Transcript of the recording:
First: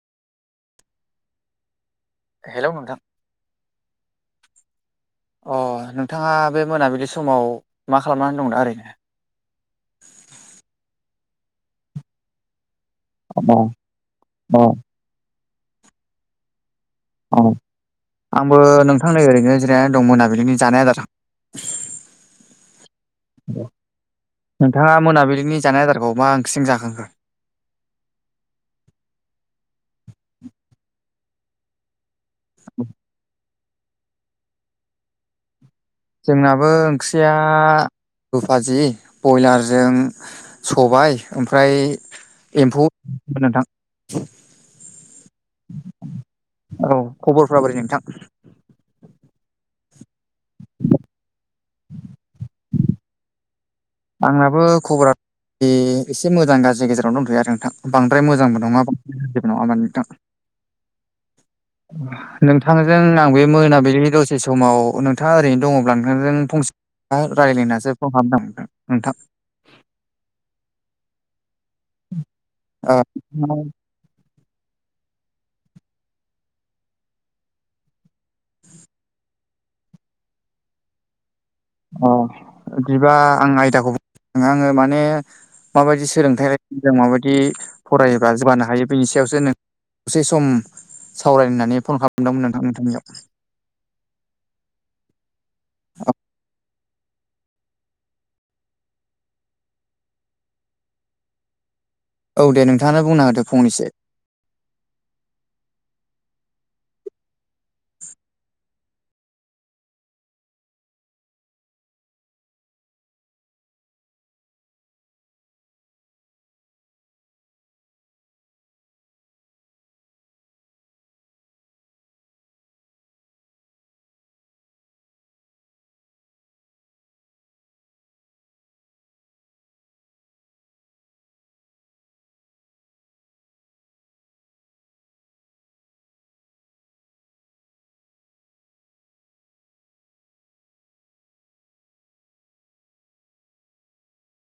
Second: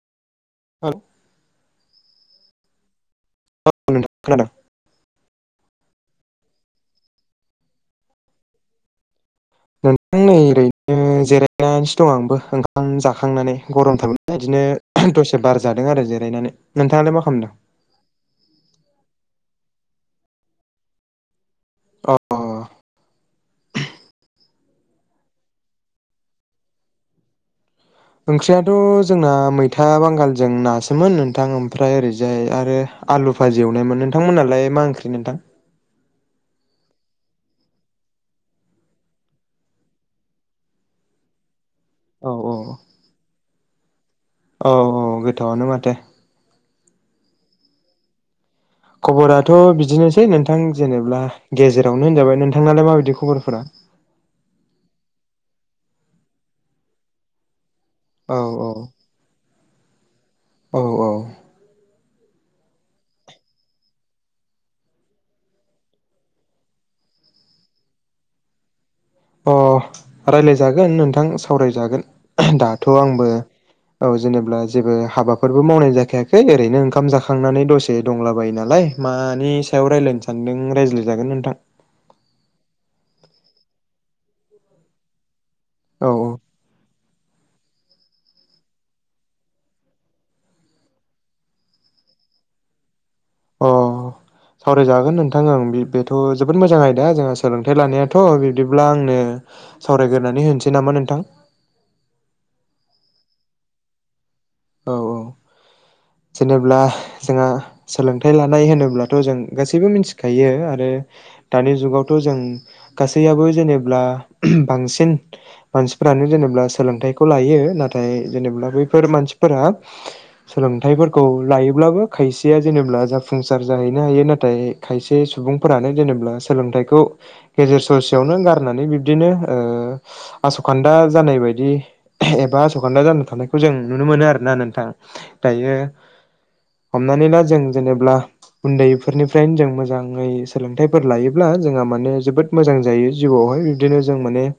[unintelligible] Hello नोंथां। [inaudible] नोंथां खोनादों। अ नोंथाङा बे मोनाबिलि समाव मा खालामनानै दं दा ओरैनो? नोंथां नै ओरैनो जिरायनानैसो दं आंबो ओंखाम जा अ खांनानै गरमथार [inaudible] अ बिदिनो दसे बार जादों आरो जिरायनानै नोंथाङालाय मा अ खामदों? आंबो नोंथां नै ओरैनो जिरायनानै दं मोनाबिलिनि जानाय आदार अ [unintelligible] नोंथाङा मोनाबिलिनि जानाय आदारखौ मा ओंख्रिजों जाखांखो? ओंख्रियाथ' जोंना मैथा बांगालजों नासोमोन नोंथां ओमफ्राय ओरै जाय आरो आलु फाजि एवनायमोन नोंथांमोनालाय मा ओंख्रि नोंथां? जोंनाबो ओंख्रिया लुफाजि बयलारजों सबाय ओमफ्राय औ औ एम्फौ [unintelligible] नोंथां। औ औ गोथावानो माथो खबरफ्रा बोरै नोंथां? खबराथ' बिदिनोसै नोंथां जेनेब्ला गेजेरावनो होनजाबाय नोंथांनालाय माबायदि खबरफोरा? आंनाबो खबरा [unintelligible] एसे मोजां गाज्रि गेजेरावनो दंथैयो आरो नोंथां बांद्राय औ मोजांबो औ नङा [unintelligible] [unintelligible] औ औ। [unintelligible] नोंथांजों आं बे मोनाबिलिनि दसे समाव नोंथाङा ओरैनो दङब्ला नोंथांजों फंसे [unintelligible] रायज्लायनासो फन खालामदों नोंथां नोंथां। अ राय्लायजागोन नोंथां सावरायजागोन दाथ' आंबो ओ औ जेनेबब्ला जेबो हाबाफोरबो मावनाय जाखायाखै ओरैनो ओंखाम जाखांनानै दसे दंलाबायो नालाय। मानि सायाव रायलायनो सानदों रायज्लायजागोन नोंथां। अ इदिबा आं आयदाखौ [inaudible] आङो माने। माबायदि औ औ सोलोंथाइ [unintelligible] माबायदि। फरायोबा जौगानो हायो बेनि सायावसो नों दसे सम सावरायनो नानै फन खालामदोंमोन नोंथां नोंथांनियाव। अ। सावरायजागोन नोंथां ओं बेथ' जोबोद मोजां आयदा जोंहा सोलोंथाइ लानायाथ' बिबदिब्ला आंनो सावरायगोरनानै होनोसै नामा नोंथां? औ दे नोंथाङा बुंना होदो फंनैसो। औ औ जेनेब्ला जोंहा सोलोंथाइ लानाय होनोब्लाथ' जों गासैबो मिथिखायो आरो दानि जुगावथ' जों गासैयाबो जेनेब्ला बांसिन मानसिफोरानो जेनेब्ला सोलोंथाइखौ लायो नाथाय जेनेब्ला बैफोर मानसिफोरा सोलोंथाइफोरखौ लायोब्लाबो खायसेया जेनेब्ला जाफुंसार जाहैनो हायो नाथाय खायसे सुबुंफोरानो जेनेब्ला सोलोंथाइखौ गेजेर ससेयावनो गारनानै बिब्दिनो ओ आस'खान्दा जानाय बायदि एबा आस'खान्दा जाना थानायखौ जों नुनो मोनो आरो। ना नोंथां दायो हमनानै ना जों जेनेब्ला उन्दैफोरनिफ्रायनो जों मोजाङै सोलोंथाइफोर लायोब्ला जोंहा माने जोबोद मोजां जायो जिउआवहाय बिबदिनो जों माने